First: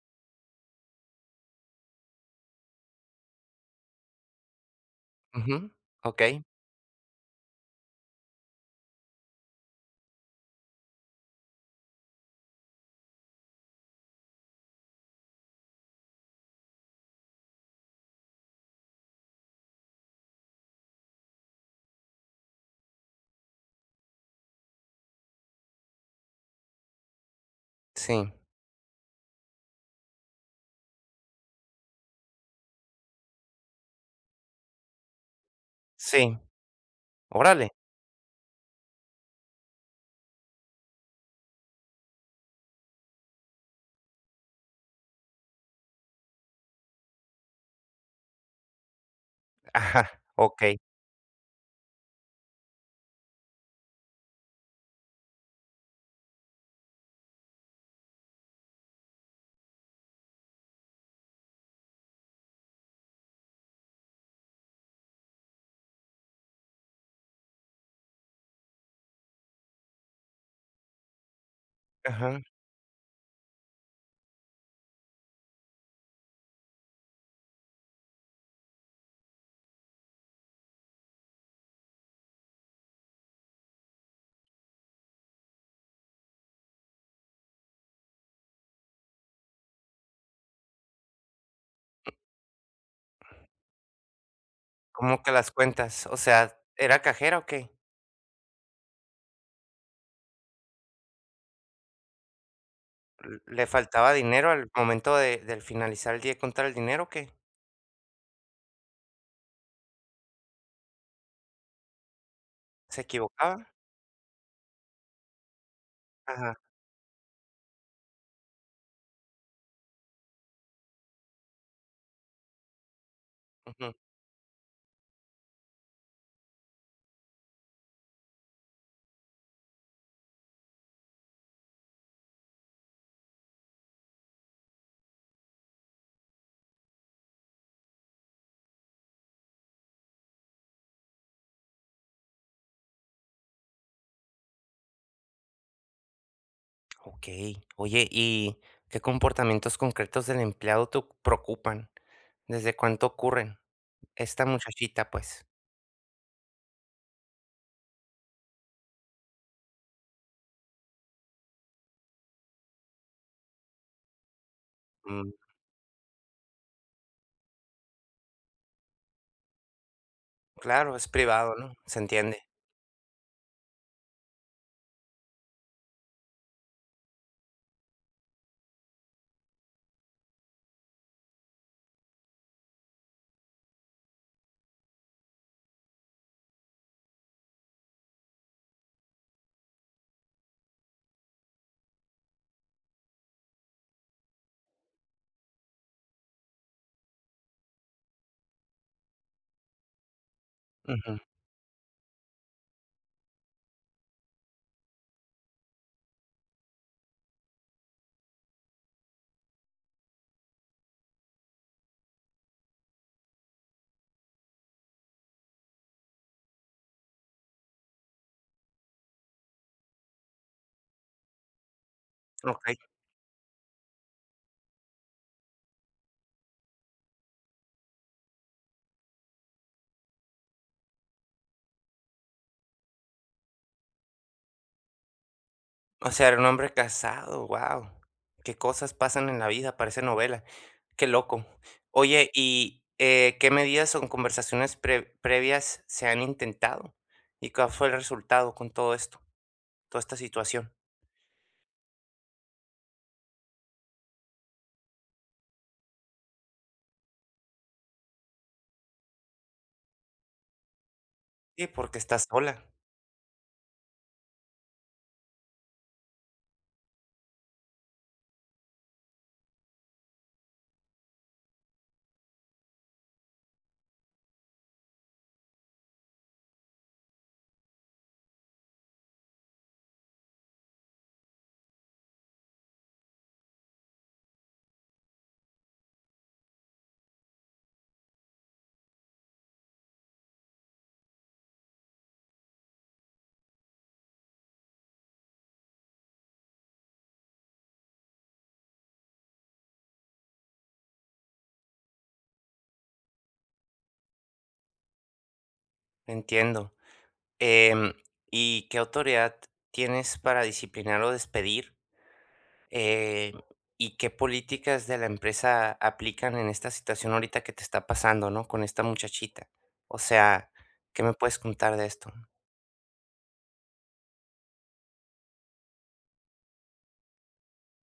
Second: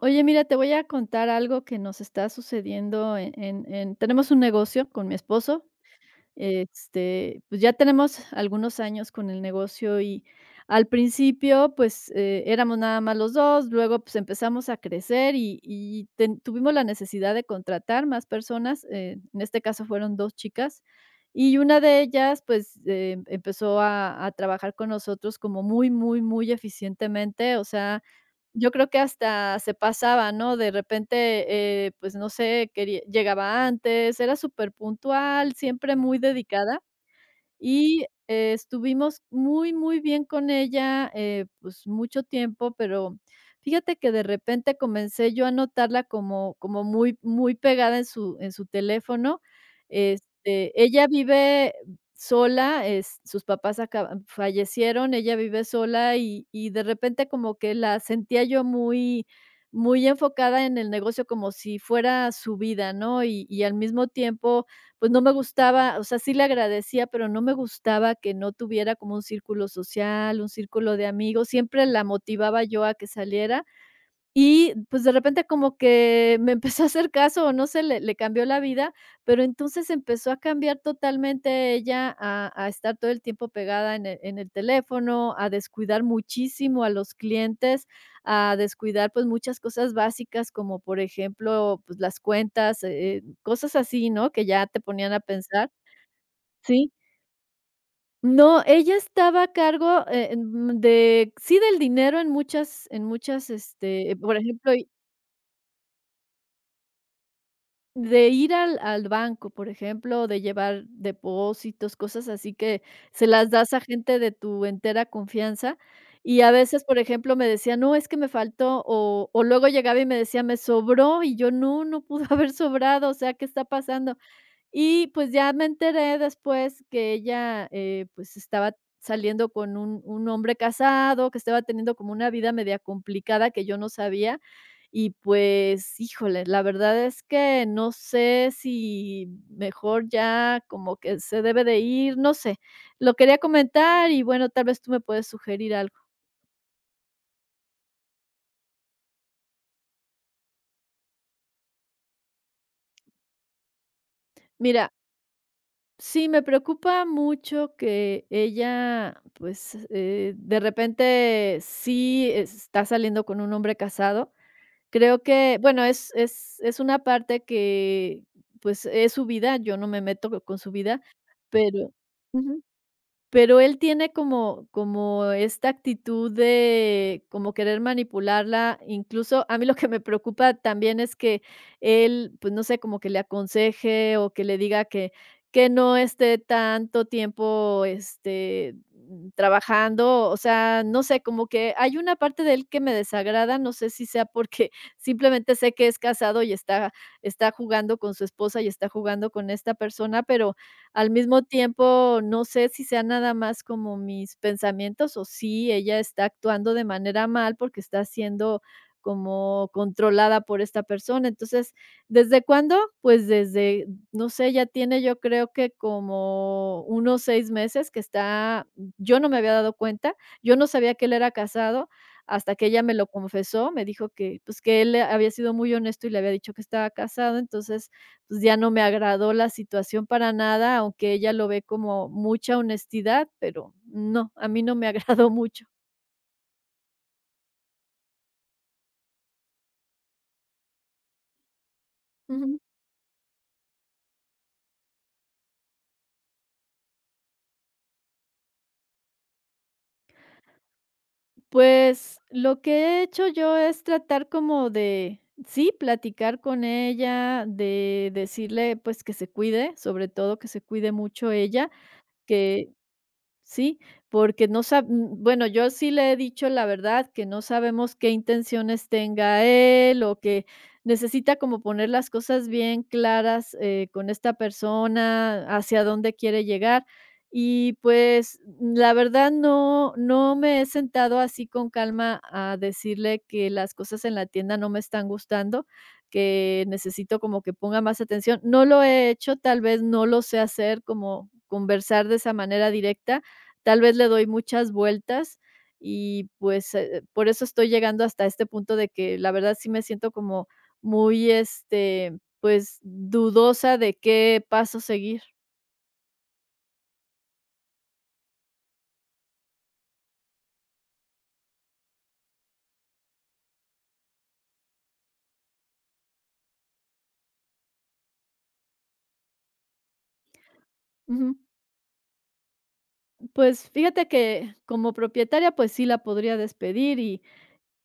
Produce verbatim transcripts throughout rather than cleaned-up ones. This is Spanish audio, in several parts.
Oye, mira, te voy a contar algo que nos está sucediendo en en en tenemos un negocio con mi esposo, Ujú, okey, este, pues, ya tenemos algunos años con el negocio y al principio, pues, eh, éramos nada más los dos. Luego, pues, empezamos a crecer y y ten tuvimos la necesidad de contratar más personas, eh, en este caso fueron dos chicas, y una de ellas, pues, eh, empezó a a trabajar con nosotros como muy, muy, muy eficientemente, o sea, sí, yo creo que hasta se pasaba, ¿no? De repente, eh, pues, no sé, quería llegaba antes, era súper puntual, siempre muy sí, dedicada. órale, Y, eh, estuvimos muy, muy bien con ella, eh, pues, mucho tiempo, pero fíjate que de repente comencé yo a notarla como como muy muy pegada en su en su teléfono. ajá, Este, okey, ella vive sola, es sus papás acaban fallecieron, ella vive sola y y de repente como que la sentía yo muy muy enfocada en el negocio, como si fuera su vida, ¿no? Y y al mismo tiempo pues no me gustaba, o sea, sí le agradecía, pero no me gustaba que no tuviera como un círculo social, un círculo de amigos. Siempre la ajá, motivaba yo a que saliera y, pues, de repente como que me empezó a hacer caso, o no sé, le le cambió la vida, pero entonces empezó a cambiar totalmente ella a a estar todo el tiempo pegada en el en el teléfono, a descuidar muchísimo a los clientes, a descuidar, pues, muchas cosas básicas, como por ejemplo, pues, las cuentas, eh eh, cosas así, ¿no?, que ya te ponían a ¿cómo que las pensar. cuentas? O sea, Sí. ¿era cajera o qué? No, ella estaba a cargo, eh, mm, de sí, del dinero en muchas en ¿L muchas, le faltaba este, por dinero al ejemplo momento de del finalizar el día y contar el dinero o qué? de ir al al banco, por ejemplo, de llevar depósitos, cosas así que ¿Se se las equivocaba? das a gente de tu entera confianza. Y a Ajá, veces, por ejemplo, me decía: "No, es que me faltó", o o luego llegaba y me decía: "Me sobró", y yo: "No, no pudo haber sobrado, o sea, ¿qué está ujú, pasando?". Y, pues, ya me enteré después que ella, eh, pues, estaba saliendo con un un hombre casado, que estaba teniendo como una vida media complicada que yo no sabía. Y, pues, híjole, la verdad es que no sé si mejor ya como que se debe de ir, no sé. Lo quería comentar y, bueno, tal vez tú me puedes sugerir algo. okey. Oye, ¿y qué comportamientos concretos del empleado te preocupan? ¿Desde cuánto ocurren? Esta Mira, muchachita, pues. sí, me preocupa mucho que ella, pues, eh, de repente sí está saliendo con un hombre casado. Creo Mm, que, bueno, es es es una parte que, pues, es su vida, yo no me meto co- con su claro, vida, es privado, ¿no? pero Se entiende. ujú. Pero él tiene como como esta actitud de como querer manipularla, incluso a mí lo que me preocupa también es que él, pues, no sé, como que le aconseje o que le diga que que no esté tanto tiempo, este, mm, trabajando, o sea, no sé, como que hay una parte de él que me desagrada, no sé si sea porque simplemente sé que es casado y está está jugando con su esposa y está jugando con esta persona, pero al Ujú, mismo tiempo, no sé si sea nada más como mis pensamientos o si ella está actuando de manera mal porque está siendo como controlada por esta persona. Entonces, ¿desde cuándo? Pues desde, no sé, ya tiene yo creo que como unos seis meses que está, yo no me había dado cuenta, yo no sabía que él era casado hasta que okey. ella me lo confesó, me dijo que, pues, que él había sido muy honesto y le había dicho que estaba casado, entonces pues ya no me agradó la situación para nada, aunque ella lo ve como mucha honestidad, pero no, a mí no me agradó mucho. O sea, era un hombre casado, wow. Qué cosas pasan en la vida, parece novela. Qué loco. Oye, Ujú. ¿y, eh, qué medidas o conversaciones pre previas se han intentado? ¿Y cuál fue el resultado con todo esto, toda esta situación? Pues lo que he hecho yo es tratar como de, sí, platicar con ella, de decirle pues que se cuide, sobre todo que se cuide mucho Sí, ella, porque estás sola, que sí, porque no sab mm, bueno, yo sí le he dicho la verdad, que no sabemos qué intenciones tenga él, o que necesita como poner las cosas bien claras, eh, con esta persona, hacia dónde quiere llegar. Y, pues, la verdad no no me he sentado así con calma a decirle que las cosas en la tienda no me están gustando, que necesito como que ponga más atención. No lo he hecho, tal vez no lo sé hacer, como conversar de esa manera directa, tal vez le doy muchas vueltas y, pues, eh, por eso estoy llegando hasta este punto de que la verdad sí me siento como muy, este, pues, dudosa de qué paso seguir. entiendo. Em, ¿Y qué autoridad tienes para disciplinar o despedir? Eh, ¿Y qué políticas de la empresa aplican en esta situación ahorita que te está pasando, no? Con esta muchachita. O sea, ¿qué me Ujú. puedes contar de esto? Pues, fíjate que como propietaria, pues sí la podría despedir y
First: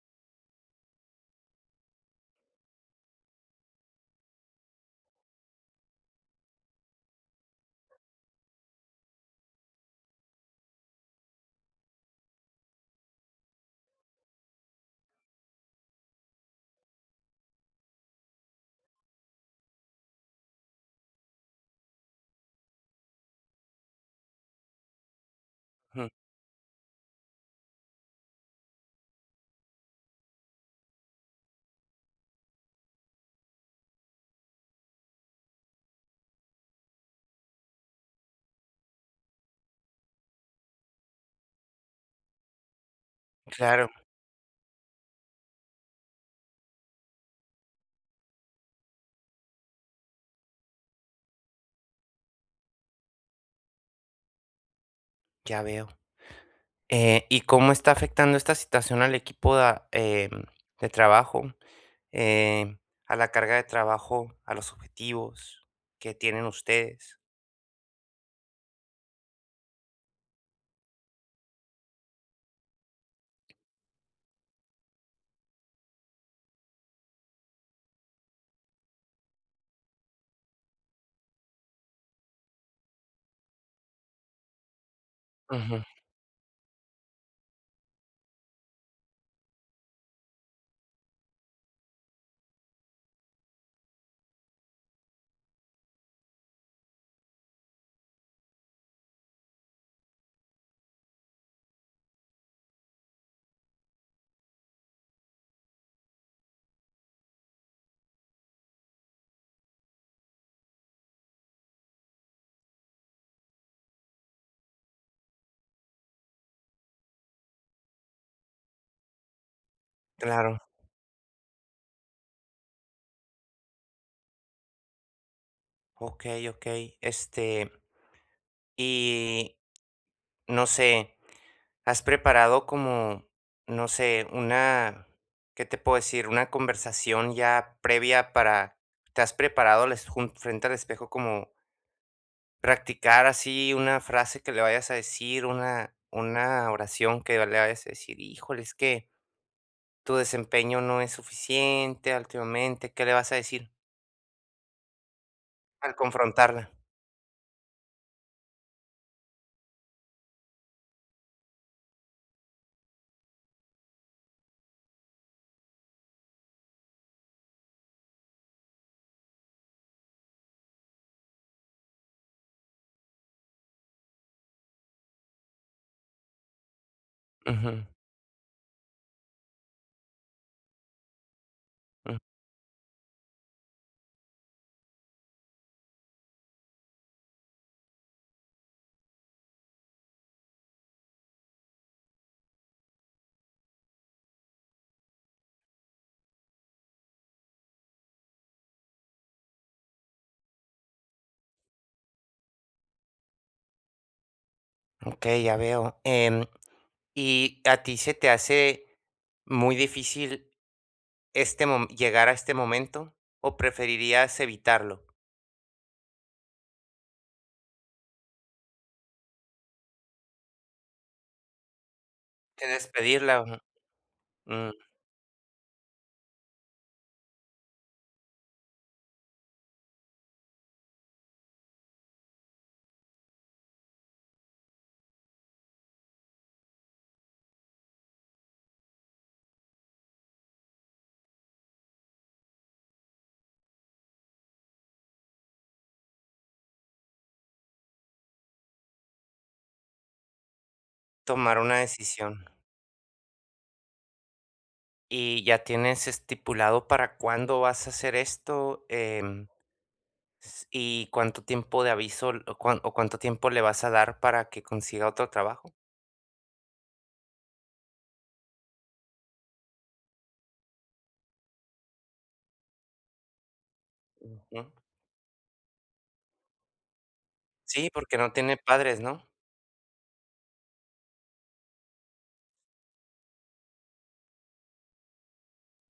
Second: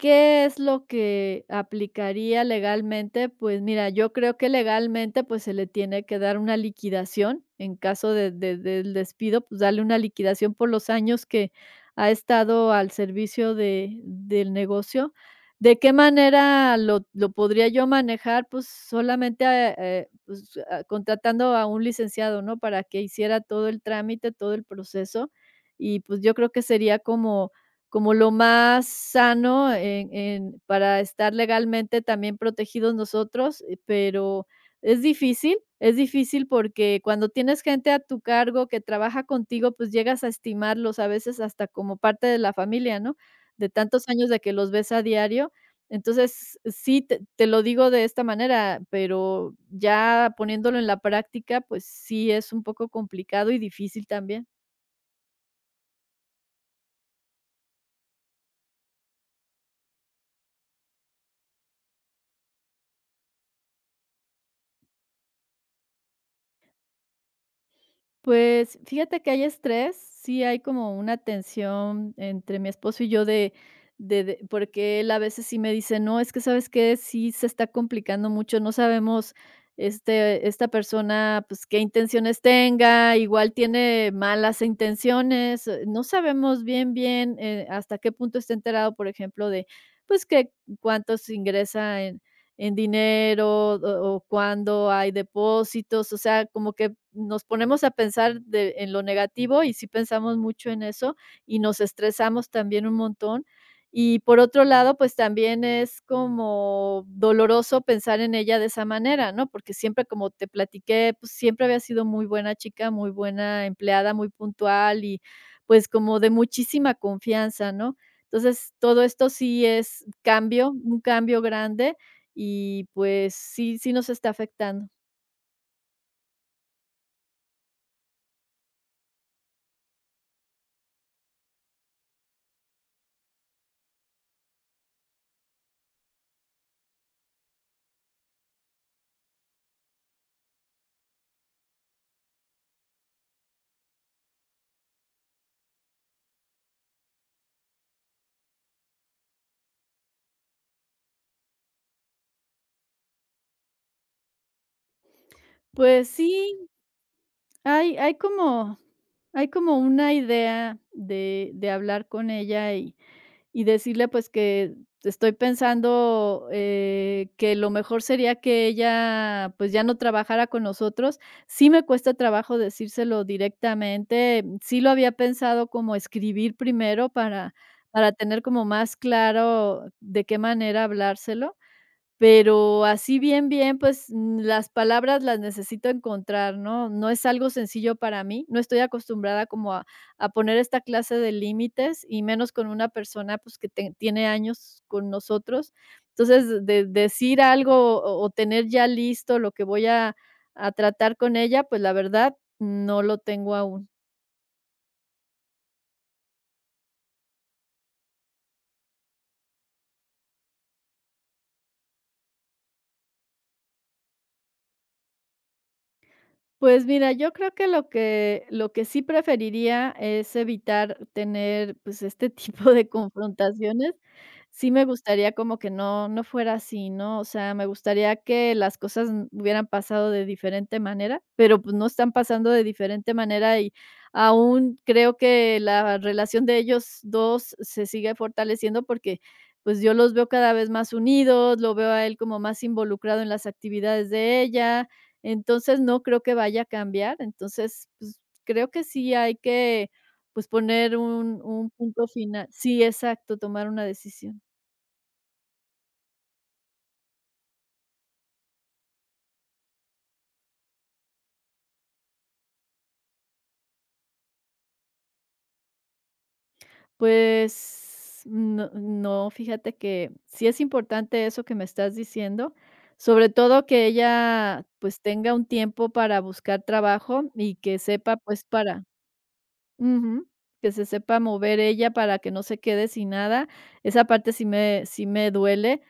¿qué es lo que aplicaría legalmente? Pues mira, yo creo que legalmente, pues, se le tiene que dar una liquidación en caso de de del despido, pues, darle una liquidación por los años que ha estado al servicio de del negocio. ¿De qué manera lo lo podría yo manejar? Pues, solamente, eh, eh, pues, ah, contratando a un licenciado, ¿no? Para que hiciera todo el trámite, todo el proceso, y, Ujú, pues, yo creo que sería como como lo más sano en en para estar legalmente también protegidos nosotros, eh, pero es difícil, es difícil porque cuando tienes gente a tu cargo que trabaja contigo, pues llegas a estimarlos a veces hasta como parte de la familia, ¿no? De claro, tantos años de que los ves a diario. Entonces, sí, te te lo digo de esta manera, pero ya poniéndolo en la práctica, pues sí es un poco complicado y difícil también. ya veo. Eh, ¿y cómo está afectando esta situación al equipo da- em, de trabajo, em, a la carga de trabajo, a los objetivos que tienen ustedes? Pues, fíjate que hay estrés, sí hay como una tensión entre mi esposo y yo de de de porque él a veces sí me dice: "No, es que, ¿sabes que sí se está complicando mucho, no sabemos, este esta persona, pues, qué intenciones tenga, igual tiene malas intenciones, Ujú, eh, no sabemos bien, bien, eh, hasta qué punto está enterado", por ejemplo, de, pues, que cuántos ingresa en en dinero o, o cuándo hay depósitos, o sea, como que nos ponemos a pensar de- en lo negativo y sí pensamos mucho en eso y nos estresamos también un montón. Y por otro lado, pues también es como doloroso pensar en ella de esa manera, ¿no? Porque siempre, como te platiqué, pues siempre había sido muy buena chica, muy buena empleada, muy puntual y pues como de muchísima confianza, ¿no? Entonces, todo esto sí es claro, cambio, un cambio grande y pues sí, sí nos está afectando. ok, ok. Este, y no sé. ¿Has preparado como, no sé, una, qué te puedo decir? Una conversación ya previa para, ¿te has preparado al es- jun- frente al espejo como practicar así una frase que le vayas a decir, una, una oración que le vayas a decir? Híjole, es que tu desempeño no es suficiente últimamente, ¿qué le vas a decir al Pues sí, confrontarla? hay hay como hay como una idea de de hablar con ella y y decirle, pues, que estoy pensando, eh, que lo mejor sería que ella, pues, ya no trabajara con nosotros. Sí me cuesta trabajo decírselo directamente, sí lo había pensado como escribir primero para Ujú, para tener como más claro de qué manera hablárselo, ujú. pero así bien, bien, pues, mm, las palabras las necesito encontrar, ¿no? No es algo sencillo para mí, no estoy acostumbrada como a a poner esta clase de límites, y menos con una persona, pues, que te tiene años con nosotros. Entonces, de decir algo o o tener ya listo lo que voy a a tratar con ella, pues, la verdad, no lo tengo aún. Ok, ya veo. Em, ¿y a ti se te hace muy difícil este mom llegar a este momento, o preferirías evitarlo? Pues mira, yo creo que lo que lo que sí preferiría es evitar tener, pues, este Te tipo de despedirla, ujú, confrontaciones. Sí mm, me gustaría como que no no fuera así, ¿no? O sea, me gustaría que las cosas n- hubieran pasado de diferente manera, pero, pues, no están pasando de diferente manera y aún creo que la relación de ellos dos se sigue fortaleciendo porque, pues, yo los veo cada vez más unidos, lo veo a él como más involucrado en las actividades de ella. Entonces, no creo que vaya a cambiar. Entonces, pues, creo que sí hay que, pues, poner un tomar un una punto decisión. final. Sí, exacto, tomar una decisión. ¿Y ya tienes estipulado para cuándo vas a hacer esto? Em, s ¿y cuánto tiempo de aviso l- o cuán o cuánto tiempo le vas a dar para que consiga otro trabajo? Pues, no no, fíjate que sí es importante eso que me estás diciendo, sobre todo que Ujú. ella, pues, tenga un tiempo para buscar trabajo y que Sí, porque sepa, no pues, tiene para padres, ¿no? ujú, que se sepa mover ella para que no se quede sin nada. Esa parte sí me sí me duele,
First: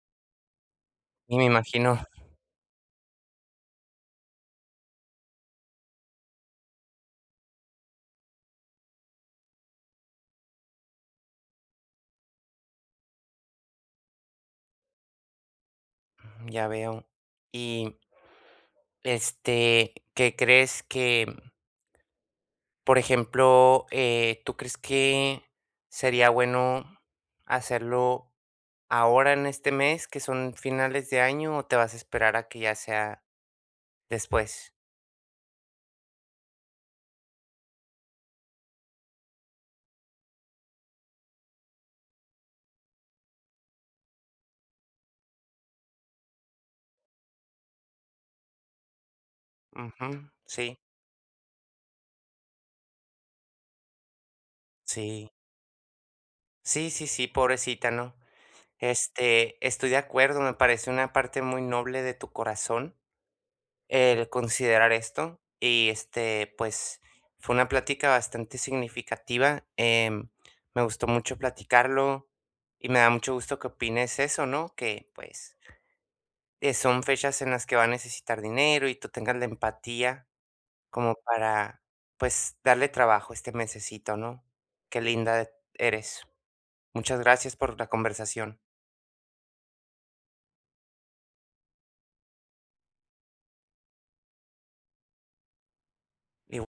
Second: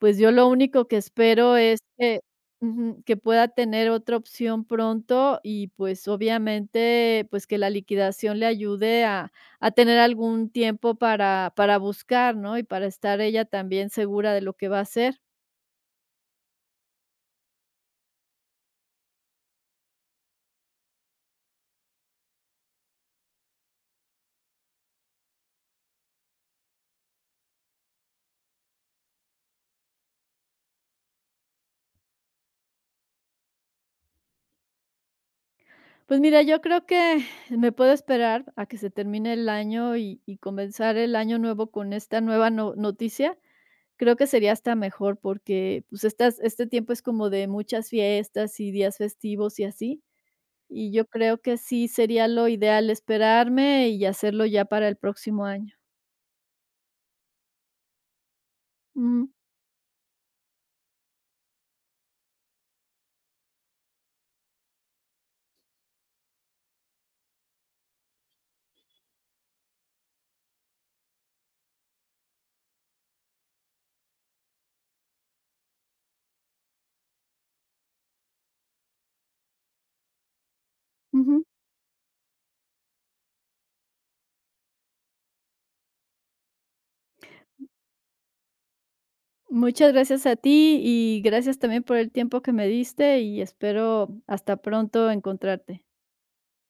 pues yo lo único que Y me espero es imagino, que ujú, que pueda tener otra opción pronto y, pues, obviamente, pues, que la liquidación le ayude a a tener algún tiempo para para buscar, ¿no? Y para estar ella también segura de lo que va a hacer. ya veo. Y, este, ¿qué crees que? Por ejemplo, eh, ¿tú crees que sería bueno hacerlo ahora en este mes, que son finales de año, o te vas a esperar a que ya sea después? Pues mira, yo creo que me puedo esperar a que se termine el año y y comenzar el año nuevo con esta nueva no noticia. Creo que sería hasta mejor porque, pues, estas este tiempo es como de muchas fiestas y días festivos y así. Ujú, sí, Y yo creo que sí sería lo ideal esperarme y hacerlo ya para el sí. próximo año. Sí, sí, sí, pobrecita, ¿no? Ujú, Este, estoy de acuerdo, me parece una parte muy noble de tu corazón el considerar esto. Y este, pues fue una plática bastante significativa. Em, me gustó mucho platicarlo y me da mucho gusto que opines eso, ¿no? Que pues eh, son fechas en las que va a necesitar dinero y tú tengas la empatía como ujú. para pues darle trabajo este mesecito, ¿no? Qué linda eres. Muchas gracias por la conversación. Muchas gracias a ti y gracias también por el tiempo que me diste y espero hasta pronto encontrarte. Y